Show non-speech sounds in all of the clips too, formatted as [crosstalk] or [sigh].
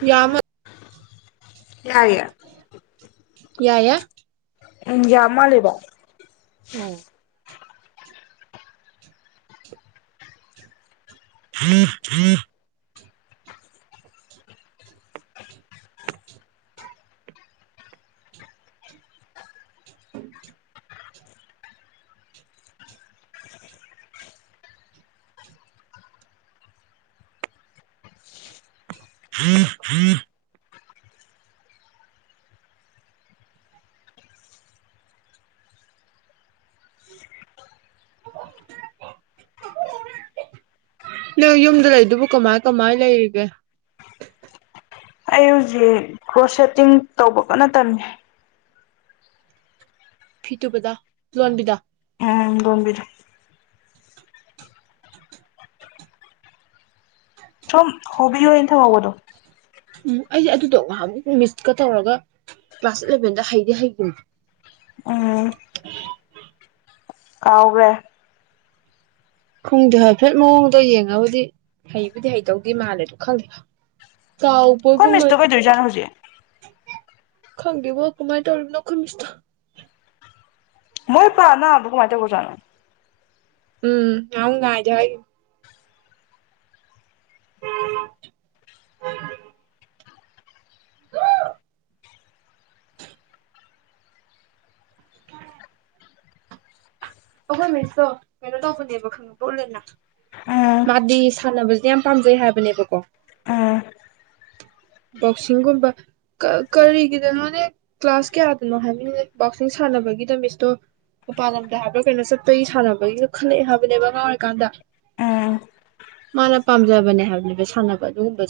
ꯌꯥꯃ ꯌꯥꯔ ꯌꯥ ꯌꯥꯏꯌꯦ ꯎꯝ ꯌꯥꯝ ꯃꯥꯜꯂꯤꯦꯕꯣ ꯍꯝ ꯍꯨꯝ ꯍꯝ ꯍꯝ ꯌꯨꯝꯗ ꯂꯩꯗꯨꯕꯨ ꯀꯃꯥꯏ ꯀꯃꯥꯏ ꯂꯩꯔꯤꯒꯦ ꯑꯩ ꯍꯧꯖꯤꯛ ꯀ꯭ꯔꯣꯁ ꯁꯦꯠꯇꯤꯡ ꯇꯧꯕ ꯀꯟꯅ ꯇꯝꯃꯤ ꯐꯤ ꯇꯨꯕꯗ ꯂꯣꯟꯕꯤꯗ ꯎ ꯝꯕꯤꯔ ꯊꯣ ꯍꯣꯕꯤꯌꯣ ꯏꯟꯊꯧ ꯍꯕꯗꯨ ꯎꯝ ꯑꯩꯁꯦ ꯑꯗꯨꯗꯣ ꯉꯍꯥꯟ ꯃꯤꯁꯀ ꯇꯧꯔꯒ ꯀ꯭ꯂꯥꯁ ꯑꯦꯂꯚꯦꯟꯗ ꯍꯩꯗꯤ ꯍꯩꯒꯅꯤ ꯎꯝ ꯀꯥꯎꯈ꯭ꯔꯦ ꯈꯨꯡꯗꯦ ꯍꯥꯏꯐꯦꯠ ꯃꯑꯣꯡꯗꯣ ꯌꯦꯡꯉꯕꯨꯗꯤ ꯍꯩꯕꯨꯗꯤ ꯍꯩꯇꯧꯗꯤ ꯃꯥꯜꯂꯦꯗ ꯈꯪꯗꯦ ꯆꯥꯎ ꯃꯤꯁ ꯀ ꯏꯖꯥ ꯍꯧꯖꯤꯦ ꯈꯪꯗꯕ ꯀꯃꯥꯏ ꯇꯔ ꯅꯈꯣꯏꯃꯤꯁꯣ ꯃꯣꯏ ꯄꯥ ꯅ ꯃꯥꯏ ꯆꯕꯨꯖꯅꯣ ꯎꯝ ꯍꯧ ꯉꯖ ꯍꯥꯏꯦ ꯑꯣꯝ ꯎ ꯑꯈꯣꯏ ꯃꯤꯁꯇꯣ ꯀꯩꯅꯣ ꯇꯧꯕꯅꯦꯕ ꯈꯪꯉꯄꯂꯦꯅ ꯎꯝ ꯃꯥꯗꯤ ꯁꯥꯟꯅꯕꯁꯦ ꯌꯥꯝ ꯄꯥꯝꯖꯩ ꯍꯥꯏꯕꯅꯦꯕꯀꯣ ꯎꯝ ꯕꯣꯛꯁꯤꯡꯒꯨꯝꯕ ꯀꯔꯤꯒꯤꯗꯅꯣꯅꯦ ꯀ꯭ꯂꯥꯁ ꯀꯌꯥꯗꯅꯣ ꯍꯥꯏꯕꯅꯤꯅꯦ ꯕꯣꯛꯁꯤꯡ ꯁꯥꯟꯅꯕꯒꯤꯗ ꯃꯤꯁꯇꯣ ꯃꯄꯥꯟ ꯂꯝꯗ ꯍꯥꯏꯛ ꯀꯩꯅꯣ ꯆꯠꯄꯒꯤ ꯁꯥꯟꯅꯕꯒꯤꯁꯨ ꯈꯜꯂꯛꯑꯦ ꯍꯥꯏꯕꯅꯦꯕ ꯑꯉꯥꯡ ꯑꯣꯏꯔꯤꯀꯥꯟꯗ ꯎꯝ ꯃꯥꯅ ꯄꯥꯝꯖꯕꯅꯦ ꯍꯥꯏꯕꯅꯦꯕ ꯁꯥꯟꯅꯕ ꯑꯗꯨꯒꯨꯝꯕ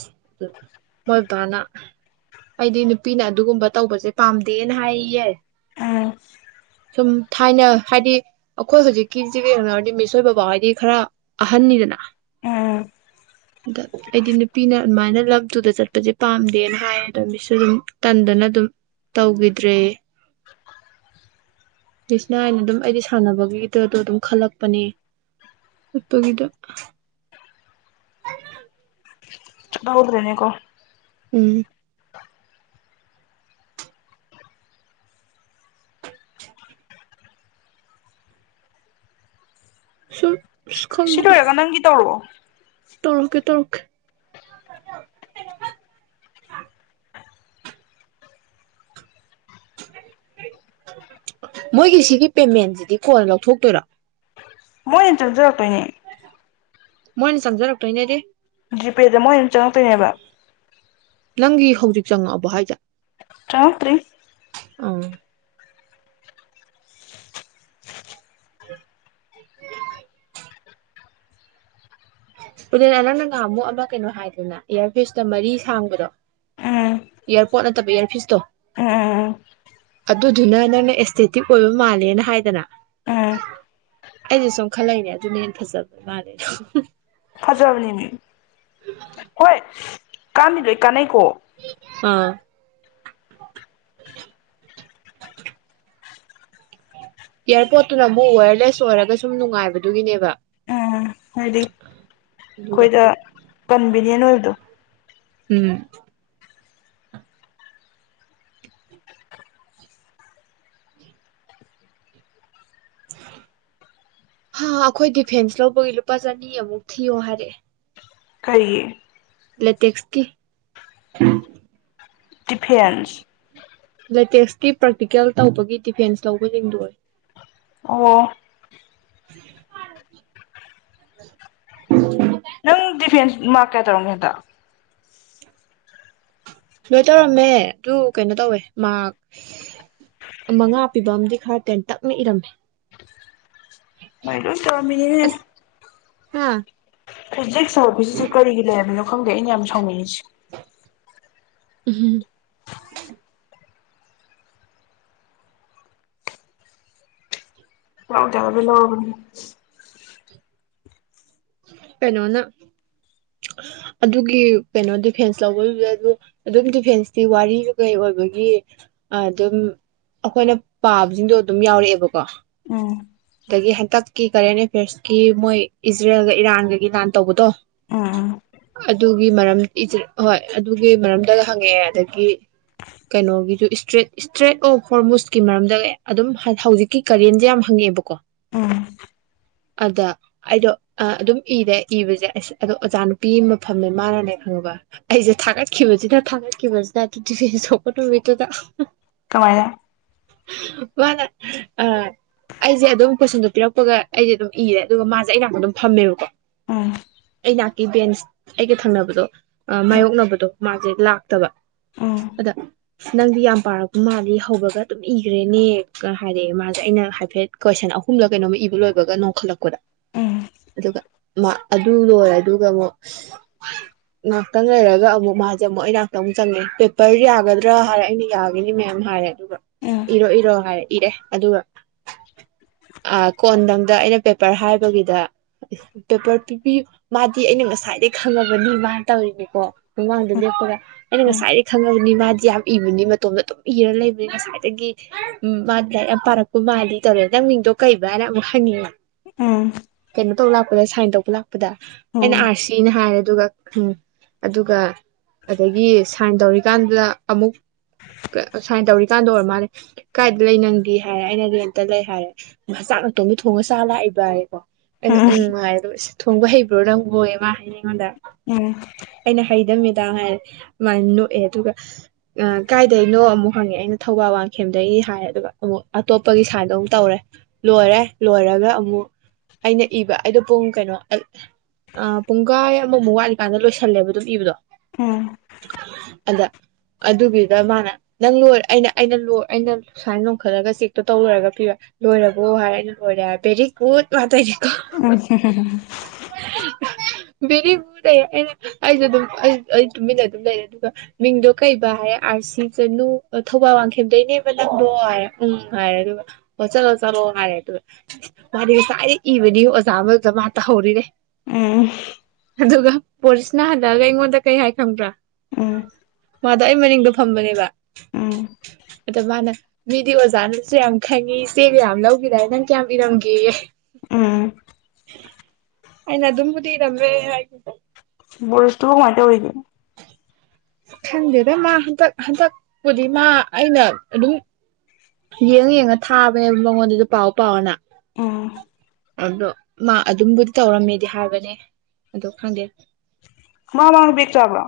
ꯃꯣꯏ ꯕꯕꯥꯅ ꯑꯩꯗꯤ ꯅꯨꯄꯤꯅ ꯑꯗꯨꯒꯨꯝꯕ ꯇꯧꯕꯁꯦ ꯄꯥꯝꯗꯦꯅ ꯍꯥꯏꯌꯦ ꯎꯝ ꯁꯨꯝ ꯊꯥꯏꯅ ꯍꯥꯏꯗꯤ ꯑꯩꯈꯣꯏ ꯍꯧꯖꯤꯛꯀꯤꯁꯤ ꯀꯩꯣꯅ ꯍꯥꯏꯔꯗꯤ ꯃꯤꯁꯣꯏ ꯕꯕꯥ ꯍꯥꯏꯗꯤ ꯈꯔ ꯑꯍꯟꯅꯤꯗꯅ ꯎꯝ ꯑꯗ ꯑꯩꯗꯤ ꯅꯨꯄꯤꯅ ꯑꯗꯨꯃꯥꯏꯅ ꯂꯝꯇꯨꯗ ꯆꯠꯄꯁꯦ ꯄꯥꯝꯗꯦꯅ ꯍꯥꯏ ꯑꯗꯣ ꯃꯤꯁꯁꯨ ꯑꯗꯨꯝ ꯇꯟꯗꯅ ꯑꯗꯨꯝ ꯇꯧꯈꯤꯗ꯭ꯔꯦ ꯁꯅ ꯍꯥꯏꯅ ꯑꯗꯨꯝ ꯑꯩꯗꯤ ꯁꯥꯟꯅꯕꯒꯤꯗꯗꯣ ꯑꯗꯨꯝ ꯈꯜꯂꯛꯄꯅꯦ ꯈꯄꯒꯤꯗ ꯍꯎꯗ꯭ꯔꯔꯤꯅꯤꯒꯣ ꯎꯝ ꯁꯨꯝ ꯑꯁ ꯁꯤ ꯂꯣꯏꯔꯒ ꯅꯪꯒꯤ ꯇꯧꯔꯣ ꯇꯔꯀꯦ ꯇꯔꯀ ꯃꯣꯏꯒꯤ ꯁꯤꯒꯤ ꯄꯦꯃꯦꯟꯁꯤꯗꯤ ꯀꯣꯟ ꯂꯧꯊꯣꯛꯇꯣꯏꯔ ꯃꯣꯏ ꯍ ꯆꯖ ꯇꯣꯏꯅꯦ ꯃꯣꯏꯅ ꯆꯪꯖꯔꯛꯇꯣꯏꯅꯦꯗꯤ ꯖꯤꯄꯦꯗ ꯃꯣꯏ ꯑꯗꯨꯝ ꯆꯪꯉꯛꯇꯣꯏꯅꯦꯕ ꯅꯪꯒꯤ ꯍꯧꯖꯤꯛ ꯆꯪꯉꯛꯑꯕꯣ ꯍꯥꯏꯁꯦ ꯆꯥꯎꯥꯇꯔꯤ ꯑ [unintelligible] ꯄꯨꯅꯦꯅ ꯅꯪ ꯅ ꯉꯍꯥ ꯑꯃꯨꯛ ꯑꯃ ꯀꯩꯅꯣ ꯍꯥꯏꯗꯅ ꯏꯌꯥꯔꯐꯤꯁꯇ ꯃꯔꯤ ꯁꯥꯡꯕꯗꯣ ꯏꯌꯥꯔꯄꯣꯠ ꯅꯠꯇꯕ ꯏꯌꯥꯔꯐꯤꯁꯇꯣ ꯑꯥ ꯑꯗꯨꯗꯨꯅ ꯅꯪꯅ ꯑꯦꯁꯊꯦꯇꯤꯛ ꯑꯣꯏꯕ ꯃꯥꯜꯂꯦꯅ ꯍꯥꯏꯗꯅ ꯎꯝ ꯎꯝ ꯑꯩꯁ ꯁꯨꯝ ꯈꯜꯂꯛꯅꯦ ꯑꯗꯨꯅ ꯍꯦꯟꯅ ꯐꯖꯕ ꯃꯥꯜꯂꯦꯗ ꯐꯖꯕꯅꯤꯃꯤ ꯀꯣꯏ ꯀꯥꯟ ꯂꯣꯏ ꯀꯥꯟꯩ ꯄꯐꯣ ꯑꯝ ꯏꯌꯥꯔꯄꯣꯠꯇꯨꯅ ꯑꯃꯨꯛ ꯋꯦꯌꯔꯂꯦꯁ ꯑꯣꯏꯔꯒ ꯁꯨꯝ ꯅꯨꯡꯉꯥꯏꯕꯗꯨꯒꯤꯅꯦꯕ ꯎꯝ ꯍꯥꯏꯗꯤ ꯑꯗꯨꯒ ꯑꯩꯈꯣꯏꯗ ꯀꯟꯚꯤꯅꯤꯌꯦꯟ ꯑꯣꯏꯕꯗꯣ ꯎꯝ ꯍꯥ ꯑꯩꯈꯣꯏ ꯗꯤꯐꯦꯟꯁ ꯂꯧꯕꯒꯤ ꯂꯨꯄꯥ ꯆꯅꯤ ꯑꯃꯨꯛ ꯊꯤꯌꯣ ꯍꯥꯏꯔꯛꯑꯦ ꯀꯔꯤꯌꯦ ꯇꯦꯛꯦꯛꯁꯇꯦ ꯗꯤꯐꯦꯟꯁ ꯂꯦꯇꯦꯛꯁꯀꯤꯤ ꯄ꯭ꯔꯥꯛꯛꯇꯤꯀꯦꯜ ꯇꯧꯕꯒꯤ ꯗꯤꯐꯦꯟꯁ ꯂꯧꯕ ꯍꯤꯡꯗꯣꯛꯏ ꯑꯣ [unintelligible] ꯃꯥ ꯀꯦ ꯇꯧꯔꯣꯡ ꯍꯗ ꯂꯣꯏ ꯇꯧꯔꯝꯃꯦ ꯑꯗꯨ ꯀꯩꯅꯣ ꯇꯧꯋꯦ ꯃꯥ ꯃꯉꯥ ꯄꯤꯕ ꯑꯃꯗꯤꯝ ꯈꯔ ꯇꯦꯟꯇꯛꯅ ꯏꯔꯝꯃꯦ ꯑꯩ ꯂꯣꯏ ꯇꯧꯔꯃꯃꯤ ꯅꯤꯅꯦ ꯍꯥꯥ ꯐꯤꯖꯤꯛ ꯁꯕꯤ ꯀꯘꯔꯤꯒꯤ ꯂꯦꯕꯣ ꯈꯪꯗꯦ ꯑꯩꯅ ꯌꯥꯝ ꯁꯥꯎꯅꯤꯡꯉꯤꯁꯦ ꯎꯝ ꯂꯧꯗ ꯌꯗꯕ ꯂꯧꯔꯅꯤ ꯀꯩꯅꯣꯅ ꯑꯗꯨꯒꯤ ꯀꯩꯅꯣ ꯗꯤꯐꯦꯟꯁ ꯂꯧꯕꯗꯨꯗ ꯑꯗꯨ ꯑꯗꯨꯝ ꯗꯤꯐꯦꯟꯁꯇꯤ ꯋꯥꯔꯤꯁꯨ ꯀꯩ ꯑꯣꯏꯕꯒꯤ ꯑꯗꯨꯝ ꯑꯩꯈꯣꯏꯅ ꯄꯥꯕꯁꯤꯡꯗꯣ ꯑꯗꯨꯝ ꯌꯥꯎꯔꯛꯑꯦꯕꯀꯣ ꯑꯣ ꯑꯗꯒꯤ ꯍꯟꯇꯛꯀꯤ ꯀꯔꯦꯟ ꯑꯦꯐꯤꯌꯔꯁꯀꯤ ꯃꯣꯏ ꯏꯖꯔꯦꯜꯒ ꯏꯔꯥꯟꯒꯒꯤ ꯅꯥꯟ ꯇꯧꯕꯗꯣ ꯎꯝ ꯑꯗꯨꯒꯤ ꯃꯔꯝ ꯍꯣꯏ ꯑꯗꯨꯒꯤ ꯃꯔꯝꯗꯒ ꯍꯪꯉꯛꯑꯦ ꯑꯗꯒꯤ ꯀꯩꯅꯣꯒꯤꯁꯨ ꯏꯁꯇ꯭ꯔꯦꯠ ꯏꯁꯇ꯭ꯔꯦꯠ ꯑꯣꯐ ꯍꯣꯔꯃꯨꯁꯀꯤ ꯃꯔꯝꯗꯒ ꯑꯗꯨꯝ ꯍꯧꯖꯤꯛꯀꯤ ꯀꯔꯦꯟꯁꯦ ꯌꯥꯝ ꯍꯪꯉꯛꯑꯦꯕꯀꯣ ꯎꯝ ꯑꯗ ꯑꯩꯗꯣ ꯑꯗꯨꯝ ꯏꯔꯦ ꯏꯕꯁꯦꯁ ꯑꯗꯣ ꯑꯣꯖꯥ ꯅꯨꯄꯤ ꯃꯐꯝꯅꯦ ꯃꯥꯅꯅꯦ ꯈꯪꯕ ꯑꯩꯁꯦ ꯊꯥꯒꯠꯈꯤꯕꯁꯤꯅ ꯊꯥꯒꯠꯈꯤꯕꯁꯤꯅ ꯑꯗꯨ ꯇꯤꯚꯦꯟ ꯁꯣꯛꯄ ꯅꯨꯃꯤꯠꯇꯨꯗ ꯀꯃꯥꯏꯅ ꯋꯥꯂ ꯑ ꯑꯩꯁꯦ ꯑꯗꯨꯝ ꯀꯣꯏꯁꯟꯗꯣ ꯄꯤꯔꯛꯄꯒ ꯑꯩꯁꯦ ꯑꯗꯨꯝ ꯏꯔꯦ ꯑꯗꯨꯒ ꯃꯥꯁꯦ ꯑꯩꯅꯥꯛꯅ ꯑꯗꯨꯝ ꯐꯝꯃꯦꯕꯀꯣ ꯎꯝ ꯑꯩ ꯅꯛ ꯒꯤ ꯕꯦꯟꯁ ꯑꯩꯒ ꯊꯪꯅꯕꯗꯣ ꯃꯥꯌꯣꯛꯅꯕꯗꯣ ꯃꯥꯁꯦ ꯂꯥꯛꯇꯕ ꯎꯝ ꯎꯝ ꯑꯗ ꯅꯪꯗꯤ ꯌꯥꯝ ꯄꯥꯔꯛꯄ ꯃꯥꯜꯂꯤ ꯍꯧꯕꯒ ꯑꯗꯨꯝ ꯏꯈ꯭ꯔꯦꯅꯦ ꯍꯥꯏꯗꯤ ꯃꯥꯁꯦ ꯑꯩꯅ ꯍꯥꯏꯐꯦꯠ ꯀꯣꯏꯁꯟ ꯑꯍꯨꯝꯂ ꯀꯩꯅꯣꯝꯃ ꯏꯕ ꯂꯣꯏꯕꯒ ꯅꯣꯡꯈꯠꯂꯛꯄꯗ ꯎꯝ ꯑꯗꯨꯒ ꯃꯥ ꯑꯗꯨ ꯂꯣꯏꯔꯦ ꯑꯗꯨꯒ ꯑꯃꯨꯛ ꯉꯥꯏꯍꯥꯛꯇꯪ ꯂꯩꯔꯒ ꯑꯃꯨꯛ ꯃꯥꯁꯦ ꯑꯃꯨꯛ ꯑꯩ ꯉꯍꯥꯛꯇꯪ ꯑꯃꯨꯛ ꯆꯪꯉꯦ ꯄꯦꯄꯔ ꯌꯥꯒꯗ꯭ꯔꯥ ꯍꯥꯏꯔ ꯑꯩꯅ ꯌꯥꯈꯤꯅꯤ ꯃꯦꯝ ꯍꯥꯏꯔ ꯎꯝ ꯏꯔꯣ ꯏꯔꯣ ꯍꯥꯏ ꯏꯔꯦ ꯑꯗꯨꯒ ꯑ ꯀꯣꯟꯗꯗ ꯑꯩꯅ ꯄꯦꯄꯔ ꯍꯥꯏꯕꯒꯤꯗ ꯄꯦꯄꯔ ꯄꯤꯕꯤ ꯃꯥꯗꯤ ꯑꯩꯅ ꯉꯁꯥꯏꯗꯒꯤ ꯈꯪꯉꯕꯅꯤ ꯃꯥꯅ ꯇꯧꯔꯤꯅꯦꯀꯣ ꯃꯃꯥꯡꯗ ꯂꯦꯞꯄꯔꯥ ꯎꯝ ꯉꯁꯥꯏꯔꯤ ꯈꯪꯉ ꯃꯥꯗꯤ ꯌꯥꯝ ꯏꯕꯅꯤ ꯃꯇꯣꯝꯗ ꯑꯗꯨꯝ ꯏꯔ ꯂꯩꯕꯅꯤ ꯉꯁꯥꯏꯗꯒꯤ ꯎ ꯃꯥꯗꯤ ꯂꯥꯏꯔꯤꯛ ꯌꯥꯝ ꯄꯥꯔꯛꯄ ꯃꯥꯂ ꯇꯧꯔꯦ ꯅꯪ ꯃꯤꯡꯗꯣ ꯀꯩꯕ ꯍꯥꯏꯅ ꯑꯃꯨꯛ ꯍꯅꯤꯡꯉꯦ ꯎꯝ ꯇꯧ ꯂꯥꯛꯄꯗꯏꯥꯏꯟ ꯇꯧꯕ ꯂꯥꯛꯄ ꯑꯩꯅ ꯑꯥꯔ ꯁꯤꯅ ꯍꯥꯏꯔ ꯑꯗꯨꯒ ꯎꯝ ꯑꯗꯨꯒ ꯑꯗꯒꯤ ꯁꯥꯏꯟ ꯇꯧꯔꯤꯀꯥꯟꯗꯨꯗ ꯑꯃꯨꯛ ꯁꯥꯏꯟ ꯇꯧꯔꯤꯀꯥꯟꯗ ꯑꯣꯏꯔ ꯃꯥꯜꯂꯤ ꯀꯥꯏꯗ ꯂꯩ ꯅꯪꯒꯦ ꯍꯥꯏꯔꯦ ꯑꯩꯅ ꯂꯩ ꯍꯥꯏꯔꯦ ꯃꯆꯥꯛ ꯅꯇꯣꯝꯒꯤ ꯊꯣꯡꯉ ꯆ ꯂꯥꯛꯏꯕ ꯍꯥꯏꯔꯦꯀꯣ ꯑꯩꯅ ꯎ ꯉꯥꯏꯗꯣ ꯊꯣꯡꯕ ꯍꯩꯕ ꯍꯩꯕꯔꯣ ꯅꯪꯕꯨꯌꯦ ꯍꯥꯏꯡꯉꯣꯟꯗ ꯑꯩꯅ ꯍꯩꯗ ꯃꯦꯃ ꯍꯥꯏꯔꯦ ꯑꯗꯨꯃꯥꯏꯅ ꯅꯣꯛꯑꯦ ꯑꯗꯨꯒ ꯀꯥꯏꯗꯒꯤꯅꯣ ꯑꯃꯨꯛ ꯍꯪꯉꯦ ꯑꯩꯅ ꯊꯧꯕꯥꯜ ꯋꯥꯡꯈꯦꯝꯗꯒꯤ ꯍꯥꯏꯔ ꯑꯗꯨꯒ ꯑꯃꯨꯛ ꯑꯇꯣꯞꯄꯒꯤ ꯑꯗꯨ ꯇꯧꯔꯦ ꯂꯣꯏꯔꯦ ꯂꯣꯏꯔꯒ ꯑꯃꯨꯛ ꯑꯩꯅ ꯏꯕ ꯑꯩꯗꯣ ꯄꯨꯡ ꯀꯩꯅꯣ ꯄꯨꯡ ꯀꯥꯏ ꯑꯃꯃꯨꯛ ꯋꯥꯠꯂꯤꯀꯥꯟꯗ ꯂꯣꯏꯁꯜꯂꯦꯕ ꯑꯗꯨꯝ ꯏꯕꯗꯣ ꯎꯝ ꯑꯗ ꯑꯗꯨꯒꯤꯗ ꯃꯥꯅ ꯅꯪ ꯂꯣꯏ ꯑꯩꯅ ꯑꯩꯅ ꯂꯣꯏ ꯑꯩꯅ ꯁꯨꯃꯥꯏꯅ ꯂꯣꯈꯠꯂꯒ ꯆꯦꯛꯇꯣ ꯇꯧꯔꯨꯔꯒ ꯂꯣꯏꯔꯕꯣ ꯍꯥꯏꯔꯅ ꯂꯣꯏꯔꯦꯔ ꯕꯦꯔꯤ ꯒꯨꯗ ꯋꯥꯇꯅꯦ ꯎꯝ꯫ ꯕꯦꯔꯤꯕꯒꯨ ꯂꯩ ꯑꯩꯩꯅ ꯑꯩꯁꯨ ꯑꯗꯨꯝ ꯑꯩ ꯑꯩ ꯇꯨꯃꯤꯟꯅ ꯑꯗꯨꯝ ꯂꯩꯔꯦ ꯑꯗꯨꯒ ꯃꯤꯡꯗꯣ ꯀꯩꯕ ꯍꯥꯏꯔꯦ ꯑꯥꯔ ꯁꯤ ꯆꯅꯨ ꯊꯧꯕꯥꯜ ꯋꯥꯡꯈꯦꯝꯗꯩꯅꯦꯕ ꯅꯪꯗꯣ ꯍꯥꯏꯔꯦ ꯎꯝ ꯍꯥꯏꯔꯦ ꯑꯗꯨꯒ ꯑꯣ ꯆꯠꯂꯣ ꯆꯠꯂꯣ ꯍꯥꯏꯔꯦ ꯑꯗꯨ ꯃꯥꯗꯤ ꯉꯁꯥꯏꯗꯤ ꯏꯕꯅꯤ ꯑꯣꯖꯥ ꯑꯃ ꯑꯣꯖꯥ ꯃꯥ ꯇꯍꯧꯔꯤꯅꯦꯦ ꯑ ꯑꯗꯨꯒ ꯄꯣꯔꯤꯁꯅ ꯍꯜꯂꯛꯑꯒ ꯑꯩꯉꯣꯟꯗ ꯀꯩ ꯍꯥꯏ ꯈꯪꯕ꯭ꯔꯥ ꯎꯝ ꯃꯥꯗꯣ ꯑꯩ ꯃꯅꯤꯡꯗꯣ ꯐꯝꯕꯅꯦꯕ ꯎꯝ ꯑꯗ ꯃꯥꯅ ꯃꯤꯗꯤ ꯑꯣꯖꯥꯅꯁꯨ ꯌꯥꯝ ꯍꯪꯉꯤ ꯏꯆꯦ ꯀꯌꯥꯝ ꯂꯧꯒꯗꯥꯏ ꯅꯪ ꯀꯌꯥꯝ ꯏꯔꯝꯒꯦ ꯎꯝ ꯑꯩꯅ ꯑꯗꯨꯝꯕꯨꯗꯤ ꯏꯔꯝꯃꯦ ꯣꯔꯁꯇꯨ ꯍ ꯃꯃꯥꯏ ꯇ ꯑꯣꯏꯒ ꯈꯗꯦꯅ ꯃꯥ ꯍꯟꯇꯛ ꯍꯟꯇꯛꯕꯨꯗꯤ ꯃꯥ ꯑꯩꯅ ꯑꯗꯨ ꯌꯦꯡꯉ ꯌꯦꯡꯉ ꯊꯥꯕꯅꯦꯕ ꯃꯉꯣꯟꯗꯁꯨ ꯄꯥꯎ ꯄꯥꯎꯅ ꯎꯝ ꯑꯗꯣ ꯃꯥ ꯑꯗꯨꯝꯕꯨꯗꯤ ꯇꯧꯔꯝꯃꯦꯗꯤ ꯍꯥꯏꯕꯅꯦ ꯑ ꯈꯪꯗꯦ ꯃꯥ ꯂꯉ ꯠꯇꯕ꯭ꯔꯣ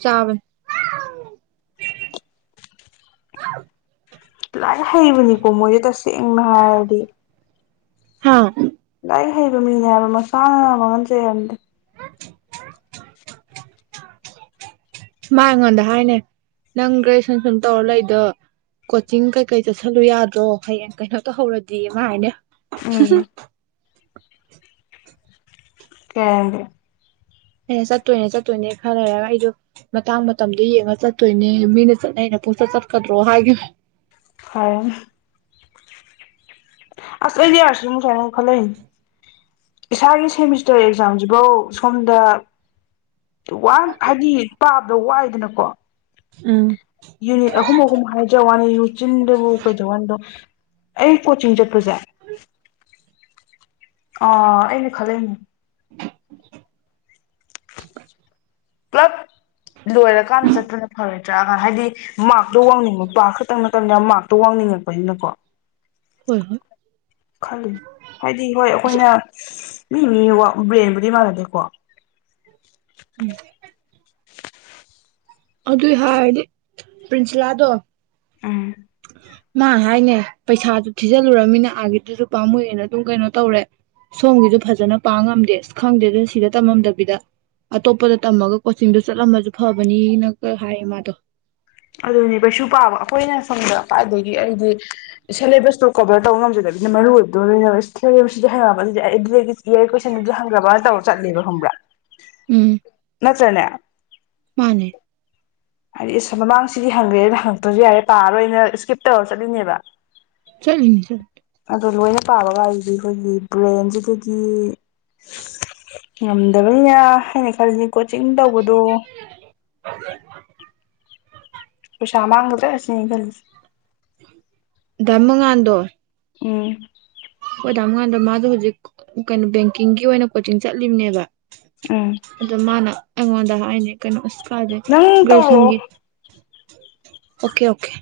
ꯆꯥꯕ ꯂꯥꯏꯅ ꯍꯩꯕꯅꯤꯀꯣ ꯃꯣꯏꯗꯤꯦ ꯇ ꯦꯡꯉꯗꯤ ꯍꯥꯥ ꯑꯩ ꯍꯩꯕ ꯃꯤꯅꯦ ꯍꯥꯏꯕ ꯃꯁꯥꯅ ꯃꯥꯡꯍꯟꯖꯩꯔꯝꯗꯦ ꯃꯥ ꯑꯩꯉꯣꯟꯗ ꯍꯥꯏꯅꯦ ꯅꯪ ꯒ꯭ꯔꯦꯖꯨꯌꯦꯦꯁꯟꯁꯨꯝ ꯇꯧꯔ ꯂꯩꯗꯣ ꯀꯣꯆꯤꯡ ꯀꯩꯀꯩ ꯆꯠꯁꯜꯂꯨ ꯌꯥꯗ꯭ꯔꯣ ꯍꯌꯦꯡ ꯀꯩꯅꯣ ꯇꯧꯍꯧꯔꯗꯤ ꯃꯥ ꯍꯥꯏꯅꯦ ꯎꯝ ꯁꯁ ꯀꯦ ꯑꯩꯅ ꯆꯠꯇꯣꯏꯅꯦ ꯆꯠꯇꯣꯏꯅꯦ ꯈꯔ ꯂꯩꯔꯒ ꯑꯩꯗꯣ ꯃꯇꯥꯡ ꯃꯇꯝꯗꯣ ꯌꯦꯡꯉ ꯆꯠꯇꯣꯏꯅꯦ ꯃꯤꯅ ꯆꯠꯅ ꯑꯩꯅ ꯄꯨꯡꯆꯠ ꯆꯠꯀꯗ꯭ꯔꯣ ꯍꯥꯏꯈꯤꯕ ꯐꯔ ꯑꯁ ꯑꯦꯗꯤ ꯍꯥꯏꯁ ꯃꯨ ꯊꯥꯏ ꯃꯈ ꯈꯜꯂꯦ ꯏꯁꯥꯒꯤ ꯁꯦꯃꯤꯁꯇꯔ ꯑꯦꯛꯖꯥꯝꯁꯤꯐꯧ ꯁꯣꯝꯗ ꯋꯥꯟ ꯍꯥꯏꯗꯤ ꯄꯥꯕꯗ ꯋꯥꯏꯗꯅꯀꯣ ꯎꯝ ꯌꯨꯅꯤꯠ ꯑꯍꯨꯝ ꯑꯍꯨꯝ ꯍꯥꯏꯖ ꯋꯥꯅꯤ ꯕꯨ ꯀꯩꯗꯥꯟꯗꯣ ꯑꯩ ꯀꯣꯆꯤꯡ ꯆꯠꯄꯁꯦ ꯑ ꯑꯩꯅ ꯈꯜꯂꯅꯦ [unintelligible] ꯄꯨꯂꯞ ꯂꯣꯏꯔꯀꯥꯟꯗ ꯆꯠꯄꯅ ꯐꯔꯣꯏꯗ꯭ꯔꯥꯒ ꯍꯥꯏꯗꯤ ꯃꯥꯥꯛꯛꯇꯣ ꯋꯥꯡꯅꯤꯡꯕꯄꯥꯥ ꯈ ꯃꯇꯝ ꯃꯇꯝꯗ ꯌꯥꯝ ꯃꯥꯔꯛꯇꯣ ꯋꯥꯡꯅꯤꯡꯉꯛꯄꯁꯤꯅꯀꯣ ꯍꯣꯏ ꯍꯣꯏ ꯈꯜꯂꯤ ꯍꯥꯏꯗꯤ ꯍꯣꯏ ꯑꯁ ꯑꯩꯈꯣꯏꯅ ꯃꯤ ꯃꯤ ꯕ꯭ꯔꯦꯟꯕꯨꯗꯤ ꯃꯥꯟꯅꯗꯦꯀꯣ ꯎꯝ ꯑꯗꯨꯏ ꯍꯥꯏꯔꯗꯤ ꯄ꯭ꯔꯤꯟꯁꯤꯂꯥꯗꯣ ꯎꯝ ꯃꯥ ꯍꯥꯏꯅꯦ ꯄꯩꯁꯥꯁꯨ ꯊꯤꯖꯤꯜꯂꯨꯔꯃꯤꯅ ꯑꯥꯒꯤꯗꯨꯁꯨ ꯄꯥꯝꯃꯨꯑꯦꯅ ꯑꯗꯨꯝ ꯀꯩꯅꯣ ꯇꯧꯔꯦ ꯁꯣꯝꯒꯤꯁꯨ ꯐꯖꯅ ꯄꯥꯝ ꯉꯝꯗꯦ ꯑꯁ ꯈꯪꯗꯦ ꯑꯗꯨꯅ ꯁꯤꯗ ꯇꯝꯃꯝꯗꯕꯤꯗ ꯑꯇꯣꯞꯄꯗ ꯇꯝꯃꯒ ꯀꯣꯆꯤꯡꯗꯣ ꯆꯠꯂꯝꯃꯁꯨ ꯐꯕꯅꯤꯅ ꯑ ꯍꯃꯗ ꯑꯗꯨꯅꯦ ꯀꯩꯁꯨ ꯄꯥꯕ ꯑꯩꯈꯣꯏꯅ ꯁꯪꯗ ꯑꯗꯒꯤ ꯑꯩꯗꯤ ꯁꯦꯂꯦꯕꯁꯇꯣ ꯀꯕꯔ ꯇꯧꯕ ꯉꯝꯖꯗꯕꯤꯅ ꯃꯔꯨ ꯑꯣꯏꯕꯣ ꯂꯣꯏꯅ ꯁꯦꯂꯦꯕꯁꯁꯤꯗꯤ ꯍꯩꯉꯛꯑꯕ ꯑꯗꯨꯗꯤ ꯑꯩ ꯑꯗꯨꯗꯒꯤ ꯏꯌꯥꯏ ꯀꯣꯏꯁꯟꯗꯨꯗ ꯍꯪꯗ꯭ꯔꯕꯅ ꯇꯧꯔ ꯆꯠꯂꯦꯕ ꯈꯪꯕ꯭ꯔꯥ ꯎꯝ ꯅꯠꯇ꯭ꯔꯅꯦ ꯃꯥꯅꯦ ꯁꯤꯗꯤ ꯍꯪꯒꯦꯅ ꯍꯪꯉꯛꯇ꯭ꯔꯁꯨ ꯌꯥꯔꯦ ꯄꯥꯔꯣꯏꯅ ꯏꯁꯀꯤꯞ ꯇꯧꯔ ꯆꯠꯂꯤꯅꯦꯕ ꯆꯠꯅꯤ ꯆ ꯑꯗꯣ ꯂꯣꯏꯅ ꯄꯥꯕꯒꯁꯤꯗꯤ ꯑꯩꯈꯣꯏꯒꯤ ꯕ꯭ꯔꯦꯟꯁꯤꯗꯗꯤ ꯉꯝꯗꯕꯅꯤꯅ ꯍꯥꯏꯅ ꯈꯜꯂꯤꯁ ꯀꯣꯆꯤꯡ ꯇꯧꯕꯗꯨ ꯄꯨꯁꯥ ꯃꯥꯡꯒꯗꯁꯤ ꯀꯔꯤꯁꯤ ꯗ ꯃꯉꯥꯟꯗ ꯎꯝ ꯍꯣꯏ ꯇꯥꯝ ꯀꯥꯟꯗ ꯃꯥꯁꯨ ꯍꯧꯖꯤꯛ ꯀꯩꯅꯣ ꯕꯦꯡꯀꯤꯡꯒꯤ ꯑꯣꯏꯅ ꯀꯣꯆꯤꯡ ꯆꯠꯂꯤꯕꯅꯦꯕ ꯑꯝ ꯑꯗ ꯃꯥꯅ ꯑꯩꯉꯣꯟꯗ ꯍꯥꯏꯅꯦ ꯀꯩꯅꯣ ꯀꯥꯖꯦ ꯜ ꯇꯧꯔꯛꯑꯣ ꯁꯒꯤ ꯑꯣꯀꯦ ꯑꯣꯀꯦ